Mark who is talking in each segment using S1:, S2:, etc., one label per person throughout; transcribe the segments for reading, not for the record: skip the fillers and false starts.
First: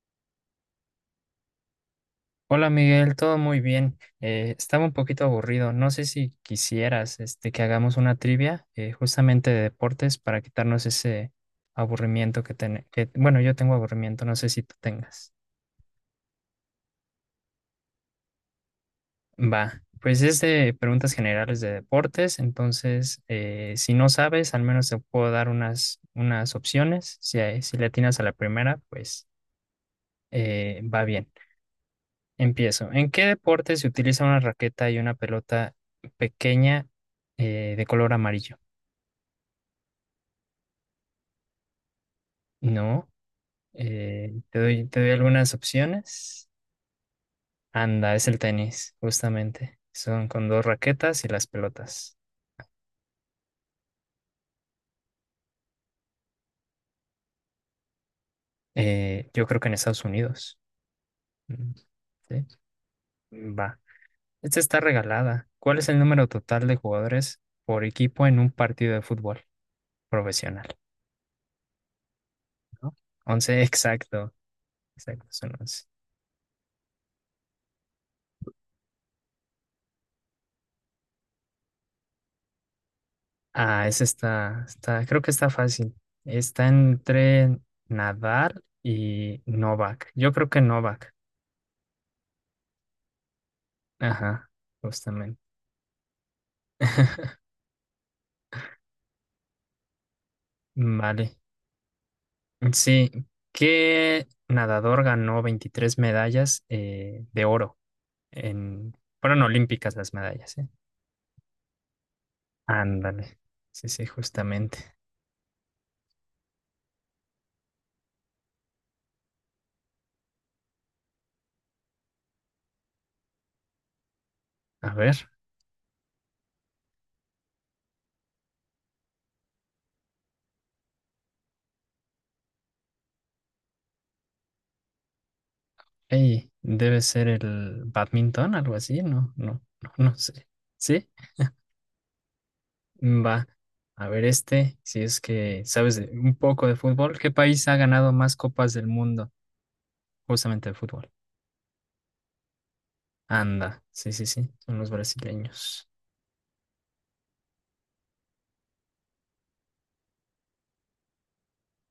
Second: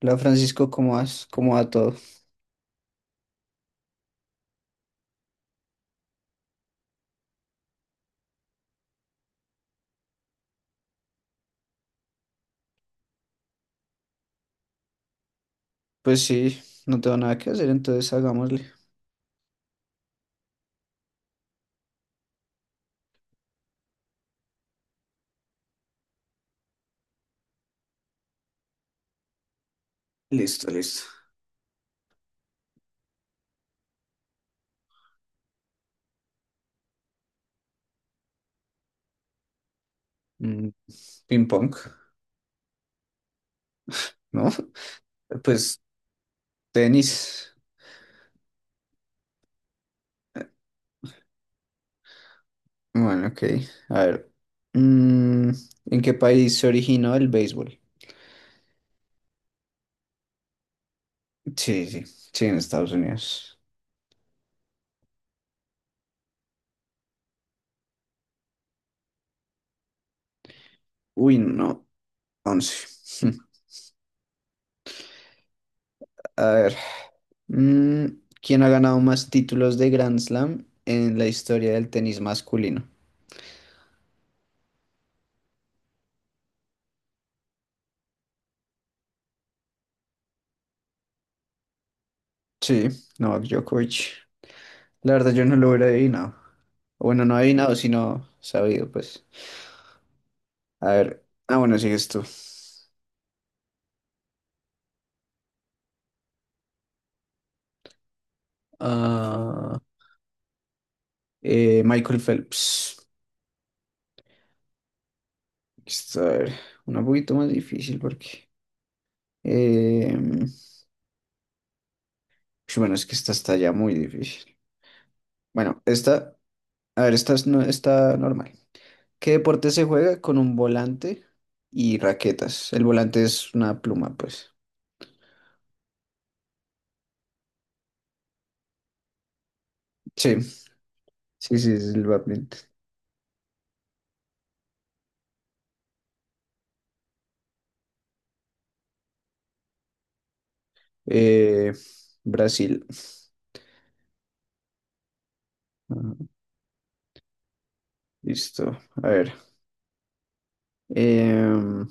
S1: Hola Francisco, ¿cómo vas? ¿Cómo va todo?
S2: Hola Miguel, todo muy bien. Estaba un poquito aburrido. No sé si quisieras este, que hagamos una trivia justamente de deportes para quitarnos ese aburrimiento que, bueno, yo tengo aburrimiento, no sé si tú tengas.
S1: Pues sí, no tengo nada que hacer, entonces hagámosle.
S2: Va, pues es de preguntas generales de deportes, entonces si no sabes, al menos te puedo dar unas opciones. Si, si le atinas a la primera, pues
S1: Listo,
S2: va
S1: listo.
S2: bien. Empiezo. ¿En qué deporte se utiliza una raqueta y una pelota pequeña de color amarillo?
S1: Mm, ping pong,
S2: No.
S1: ¿no?
S2: Te doy algunas
S1: Pues
S2: opciones.
S1: tenis.
S2: Anda, es el tenis, justamente. Son con dos raquetas y las pelotas.
S1: Bueno, ok. A ver. mm, ¿En qué país se originó el béisbol?
S2: Yo creo que en Estados Unidos. Mm.
S1: Sí, sí,
S2: ¿Sí?
S1: sí, en Estados Unidos.
S2: Va. Esta está regalada. ¿Cuál es el número total de jugadores por equipo en un partido de fútbol profesional?
S1: Uy, no, 11.
S2: ¿No? 11, exacto. Exacto, son 11.
S1: A ver. mm, ¿Quién ha ganado más títulos de Grand Slam en la historia del tenis masculino?
S2: Ah, esa creo que está fácil. Está entre Nadal y Novak. Yo creo que Novak.
S1: Sí, Novak Djokovic.
S2: Ajá,
S1: La verdad,
S2: justamente.
S1: yo no lo hubiera adivinado. Bueno, no adivinado, sino sabido, pues. A ver.
S2: Vale.
S1: Ah, bueno, sigues tú.
S2: Sí, ¿qué nadador ganó 23 medallas de oro en... Fueron
S1: Ah,
S2: olímpicas las medallas, ¿eh?
S1: Michael Phelps.
S2: Ándale. Sí, sí, justamente.
S1: Esto, a ver, una poquito más difícil porque... eh, pues bueno, es que esta está ya muy difícil.
S2: A ver.
S1: Bueno, esta... A ver, esta es no, está normal. ¿Qué deporte se juega con un volante y raquetas? El volante es una pluma, pues.
S2: Ey, debe ser el badminton, algo así, no, no, no, no
S1: Sí,
S2: sé. ¿Sí?
S1: sí, sí, es el badminton.
S2: Va, a ver este, si es que sabes un poco de fútbol, ¿qué país ha ganado más copas del mundo justamente de fútbol?
S1: Eh, Brasil.
S2: Anda, sí, sí, sí, son los brasileños.
S1: Ajá, listo. A ver. Em,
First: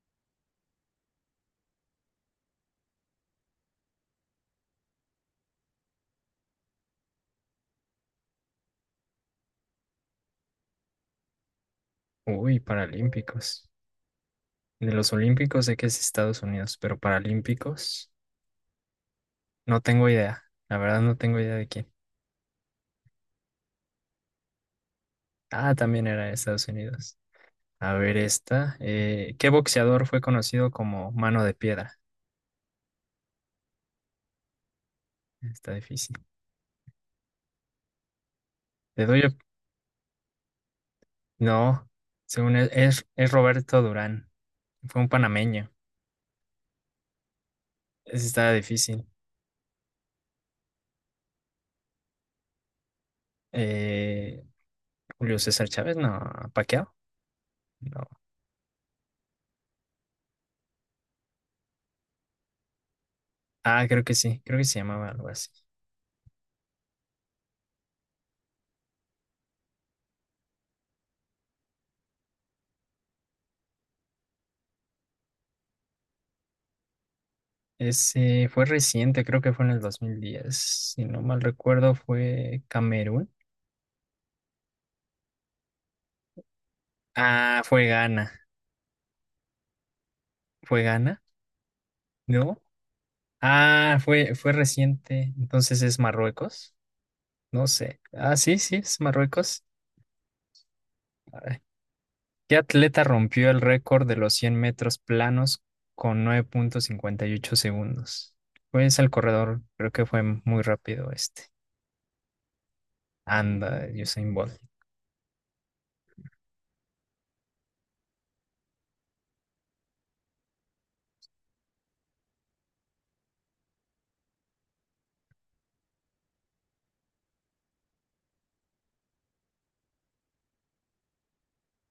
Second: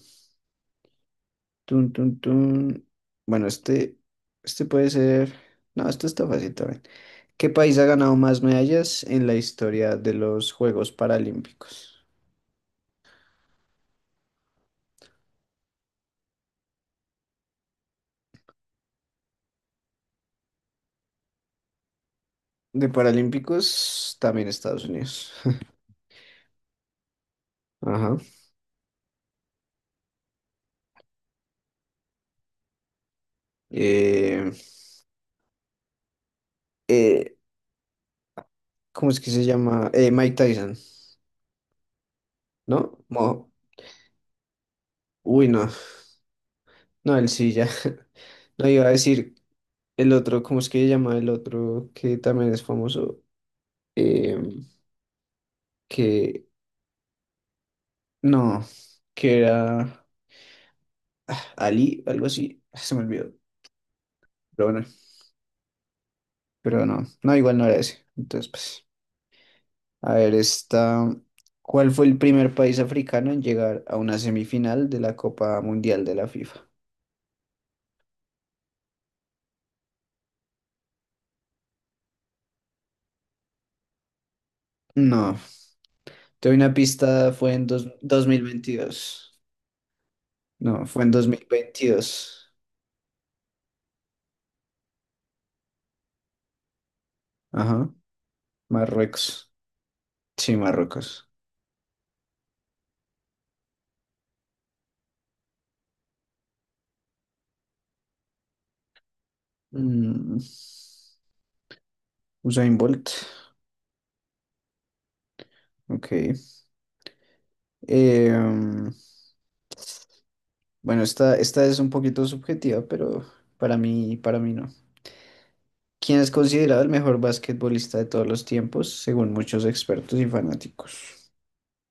S1: Tun, tun, tun. Bueno, este puede ser. No, esto está fácil también. ¿Qué país ha ganado más medallas en la historia de los Juegos Paralímpicos?
S2: Uy, paralímpicos. De los olímpicos sé que es Estados Unidos, pero paralímpicos no tengo idea. La verdad no tengo idea de quién.
S1: De Paralímpicos, también Estados Unidos.
S2: Ah, también era de Estados Unidos. A ver
S1: Ajá.
S2: esta, ¿qué boxeador fue conocido como Mano de Piedra?
S1: Eh,
S2: Está difícil.
S1: eh,
S2: Te
S1: ¿Cómo es
S2: doy,
S1: que se llama? Mike Tyson,
S2: no, según él,
S1: ¿no?
S2: es Roberto Durán. Fue un
S1: Uy, no.
S2: panameño.
S1: No, él sí ya.
S2: Ese estaba
S1: No iba a
S2: difícil.
S1: decir el otro, ¿cómo es que se llama el otro que también es famoso?
S2: Eh,
S1: Em,
S2: Julio César Chávez, no.
S1: que
S2: Paquiao. No.
S1: no, que era. Ali, algo así. Se me olvidó.
S2: Ah, creo que sí. Creo que
S1: Pero
S2: se
S1: bueno,
S2: llamaba algo así.
S1: pero no. No, igual no era ese. Entonces, pues. A ver, esta. ¿Cuál fue el primer país africano en llegar a una semifinal de la Copa Mundial de la FIFA?
S2: Ese fue reciente, creo que fue en el 2010. Si no mal recuerdo, fue Camerún.
S1: No, te doy una pista, fue
S2: Ah,
S1: en
S2: fue Ghana.
S1: 2022.
S2: ¿Fue
S1: No, fue en
S2: Ghana?
S1: 2022.
S2: ¿No? Ah, fue reciente. Entonces es Marruecos. No
S1: Ajá,
S2: sé. Ah, sí, sí, es
S1: Marruecos.
S2: Marruecos.
S1: Sí, Marruecos.
S2: ¿Qué atleta rompió el récord de los 100 metros planos con 9,58 segundos? Pues el corredor, creo que fue
S1: Mm,
S2: muy rápido este.
S1: Usain Bolt.
S2: Anda, Usain Bolt.
S1: Ok. Eh, mm, bueno, esta, esta es un poquito subjetiva, pero para mí no. Quien es considerado el mejor basquetbolista de todos los tiempos, según muchos expertos y fanáticos.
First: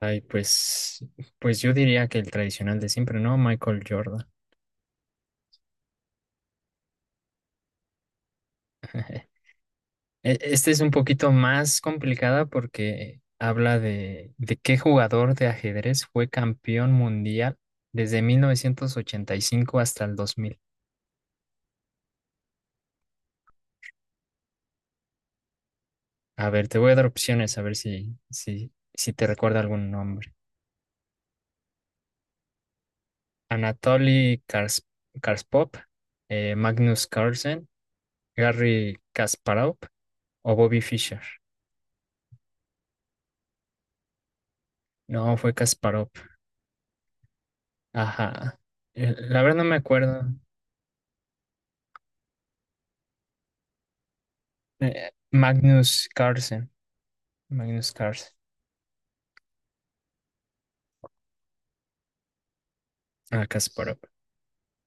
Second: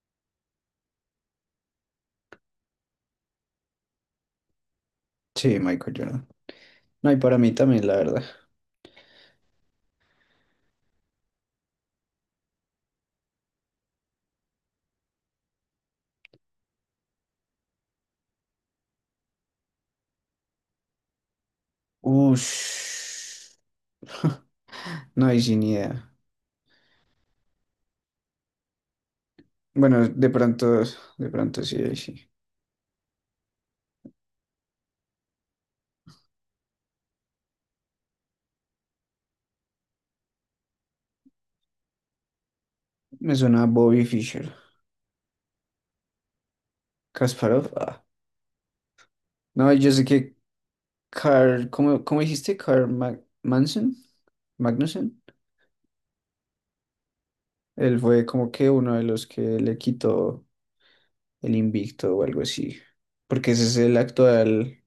S2: Ay, pues yo diría que el tradicional de siempre, ¿no? Michael Jordan.
S1: Sí, Michael Jordan. No, y para mí también, la verdad.
S2: Este es un poquito más complicada porque habla de qué jugador de ajedrez fue campeón mundial desde 1985 hasta el 2000.
S1: Ush. No, hay sin idea.
S2: A ver, te voy a dar opciones a ver si te recuerda algún
S1: Bueno,
S2: nombre.
S1: de pronto sí, ahí sí.
S2: Anatoly Karspov, Magnus Carlsen, Garry Kasparov o Bobby Fischer.
S1: Me suena a Bobby Fischer.
S2: No, fue Kasparov.
S1: Kasparov, ah.
S2: Ajá. La verdad no
S1: No,
S2: me
S1: yo sé
S2: acuerdo.
S1: que Carl, ¿cómo, cómo dijiste? Carl Manson, Magnussen.
S2: Magnus Carlsen. Magnus
S1: Él fue
S2: Carlsen.
S1: como que uno de los que le quitó el invicto o algo así.
S2: Ah,
S1: Porque ese es el
S2: Kasparov.
S1: actual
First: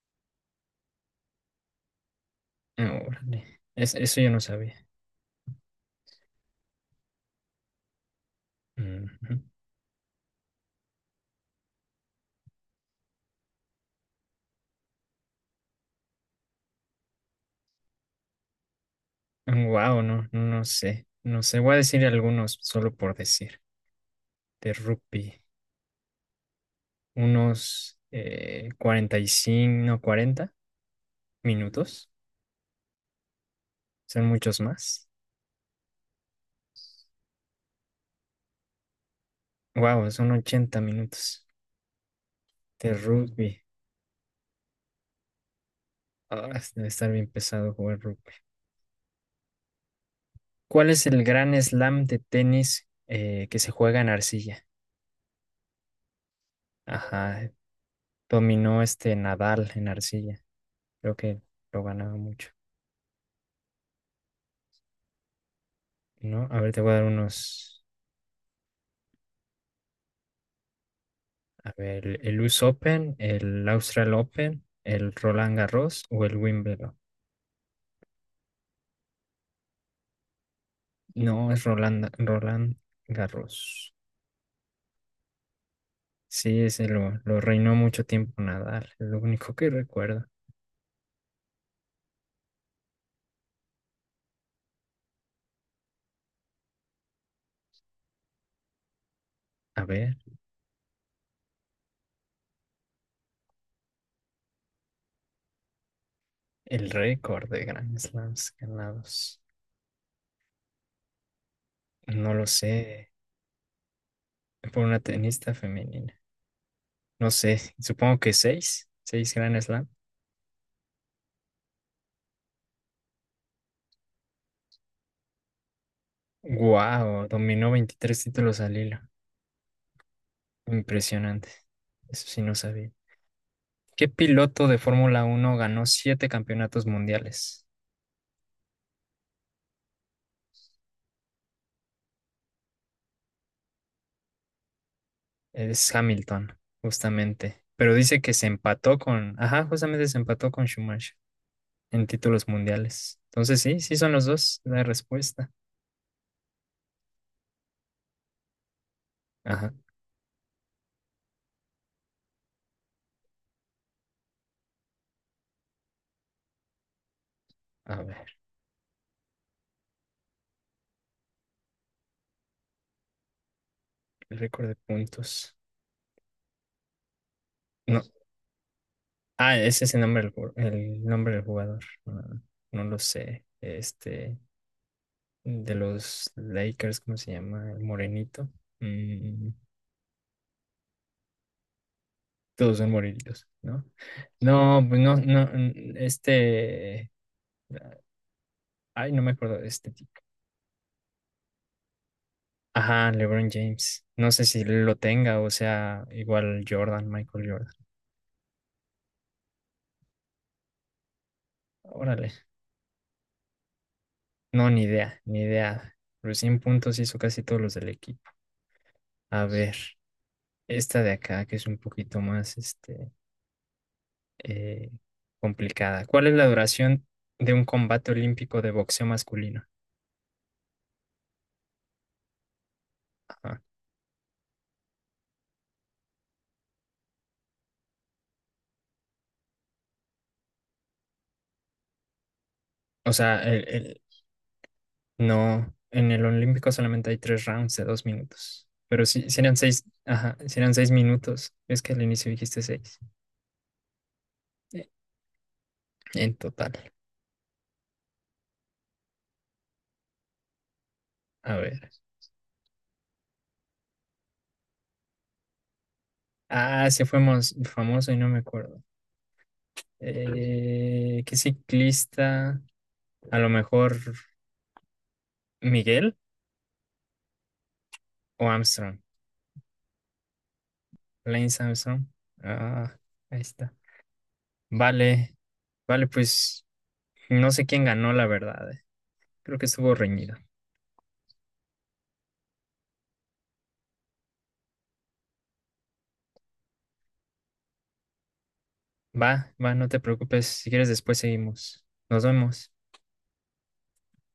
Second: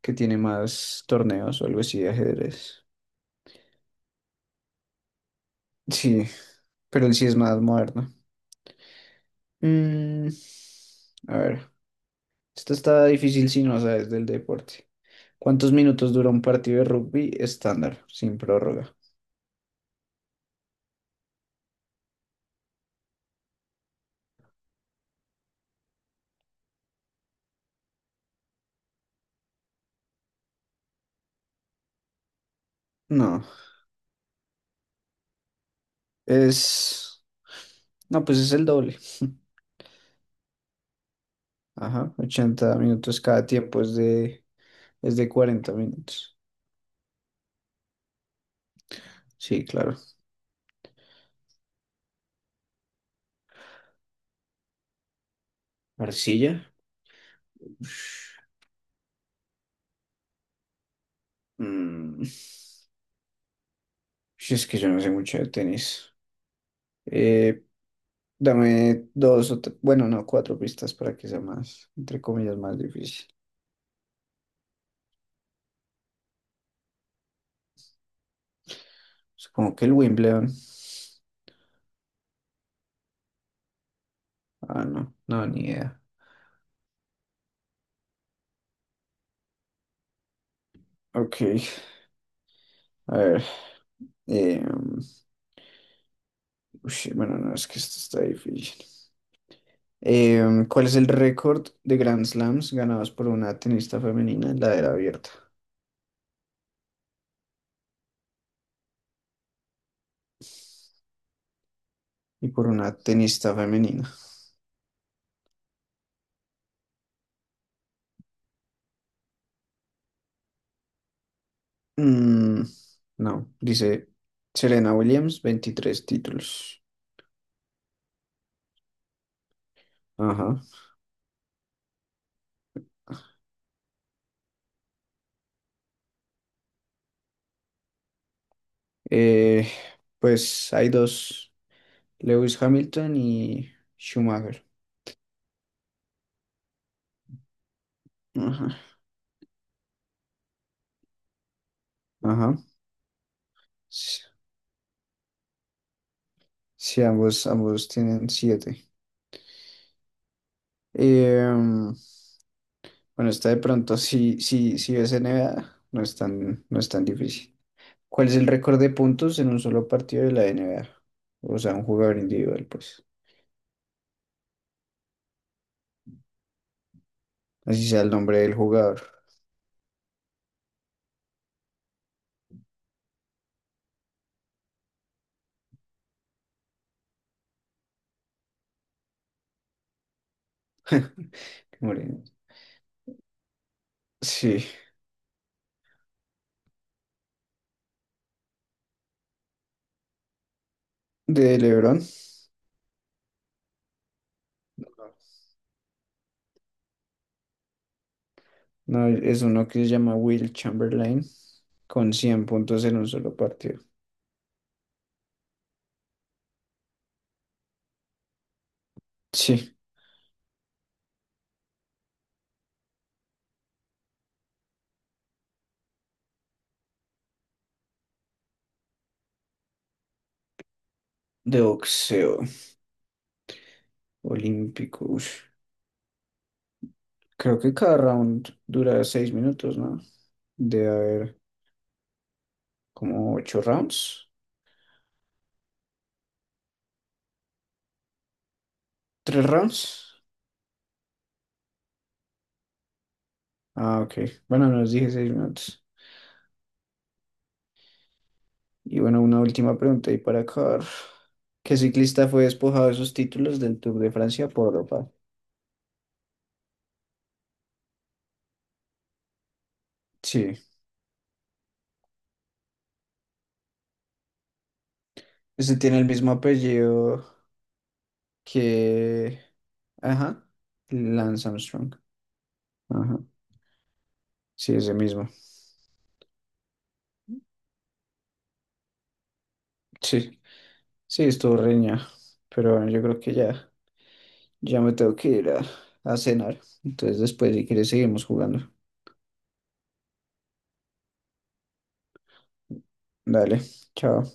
S1: que tiene más torneos o algo así de ajedrez.
S2: No, órale. Eso yo no sabía.
S1: Sí, pero él sí es más moderno. Mm, a ver, esto está difícil si no sabes del deporte. ¿Cuántos minutos dura un partido de rugby estándar, sin prórroga?
S2: Wow, no, no sé. No sé. Voy a decir algunos solo por decir. De rugby. Unos 45 no, 40 minutos.
S1: No,
S2: Son muchos más.
S1: es... No, pues es el doble.
S2: Wow, son 80 minutos
S1: Ajá, ochenta
S2: de
S1: minutos cada
S2: rugby.
S1: tiempo es de 40 minutos.
S2: Ah, debe estar bien pesado jugar rugby.
S1: Sí, claro.
S2: ¿Cuál es el gran slam de tenis que se juega en arcilla?
S1: ¿Arcilla?
S2: Ajá, dominó este Nadal en arcilla. Creo que lo ganaba
S1: Mm.
S2: mucho,
S1: Si es que yo no sé mucho de tenis.
S2: ¿no? A ver, te voy a dar
S1: Eh,
S2: unos.
S1: Dame dos o bueno, no, cuatro pistas para que sea
S2: A
S1: más, entre
S2: ver, el
S1: comillas,
S2: US
S1: más
S2: Open,
S1: difícil.
S2: el Austral Open, el Roland Garros o el Wimbledon.
S1: Supongo que el Wimbledon.
S2: No, es Roland Garros.
S1: Ah, no, no, ni idea.
S2: Sí, ese lo reinó mucho tiempo Nadal, es lo único que recuerdo.
S1: Ok, a ver. em, ush, bueno, no, es que esto está difícil.
S2: A ver,
S1: Em, ¿cuál es el récord de Grand Slams ganados por una tenista femenina en la era abierta
S2: el récord de Grand Slams ganados. No lo
S1: y por una
S2: sé,
S1: tenista femenina?
S2: por una tenista femenina. No sé, supongo que seis, seis Grand Slam.
S1: Mm, no, dice Serena Williams, 23 títulos.
S2: Wow, dominó 23 títulos al hilo.
S1: Ajá.
S2: Impresionante. Eso sí no sabía. ¿Qué piloto de Fórmula Uno ganó siete campeonatos mundiales?
S1: Eh, pues hay dos. Lewis Hamilton y Schumacher.
S2: Es Hamilton, justamente. Pero dice que se
S1: Ajá.
S2: empató con, ajá, justamente se empató con Schumacher en títulos
S1: Ajá.
S2: mundiales. Entonces sí, sí son
S1: Sí,
S2: los dos la respuesta.
S1: sí, ambos tienen siete.
S2: Ajá,
S1: Em, bueno, está de pronto, si ves NBA, no es tan difícil.
S2: a
S1: ¿Cuál
S2: ver,
S1: es el récord de puntos en un solo partido de la NBA? O sea, un jugador individual, pues.
S2: el récord de puntos.
S1: Así
S2: No,
S1: sea el nombre del jugador.
S2: ah, ese es el nombre del, el nombre del jugador. No, no lo sé. Este, de los Lakers, ¿cómo se llama? El morenito. Mm,
S1: Qué moreno.
S2: todos son morenitos, ¿no?
S1: Sí,
S2: No, pues no, no, este, ay, no me acuerdo, de este tipo.
S1: de LeBron.
S2: Ajá, LeBron James. No sé si lo tenga o sea igual Jordan, Michael Jordan.
S1: No, es uno que se llama Will Chamberlain, con
S2: Órale.
S1: 100 puntos en un solo partido.
S2: No, ni idea, ni idea. Pero 100 puntos hizo casi todos los del equipo. A ver,
S1: Sí,
S2: esta de acá que es un poquito más este, eh, complicada. ¿Cuál es la duración de un combate olímpico de boxeo masculino?
S1: de boxeo.
S2: Ajá.
S1: Olímpico. Ush. Creo que cada round dura 6 minutos, ¿no? Debe haber
S2: O
S1: como
S2: sea,
S1: ocho rounds.
S2: no, en el olímpico solamente hay tres rounds de 2 minutos. Pero sí, sí
S1: ¿Tres
S2: eran
S1: rounds?
S2: seis, ajá, sí eran 6 minutos. Es que al inicio dijiste seis.
S1: Ah, ok. Bueno,
S2: Eh,
S1: nos dije 6 minutos.
S2: En total.
S1: Y bueno, una última pregunta y para acabar.
S2: A
S1: ¿Qué
S2: ver.
S1: ciclista fue despojado de sus títulos del Tour de Francia por Europa?
S2: Ah, ese fue famoso y no me acuerdo.
S1: Sí.
S2: ¿Qué ciclista? A lo mejor
S1: Este tiene el
S2: Miguel
S1: mismo apellido
S2: o Armstrong.
S1: que... Ajá. Lance
S2: Lance
S1: Armstrong.
S2: Armstrong. Ah,
S1: Ajá.
S2: ahí está.
S1: Sí, ese mismo.
S2: Vale, vale, pues no sé quién ganó, la verdad. Creo que estuvo reñido.
S1: Sí. Sí, estuvo reña. Pero bueno, yo creo que ya. Ya me tengo que ir a cenar. Entonces después, si quieres, seguimos jugando.
S2: Va, va, no te preocupes. Si quieres, después seguimos. Nos vemos.
S1: Dale, chao.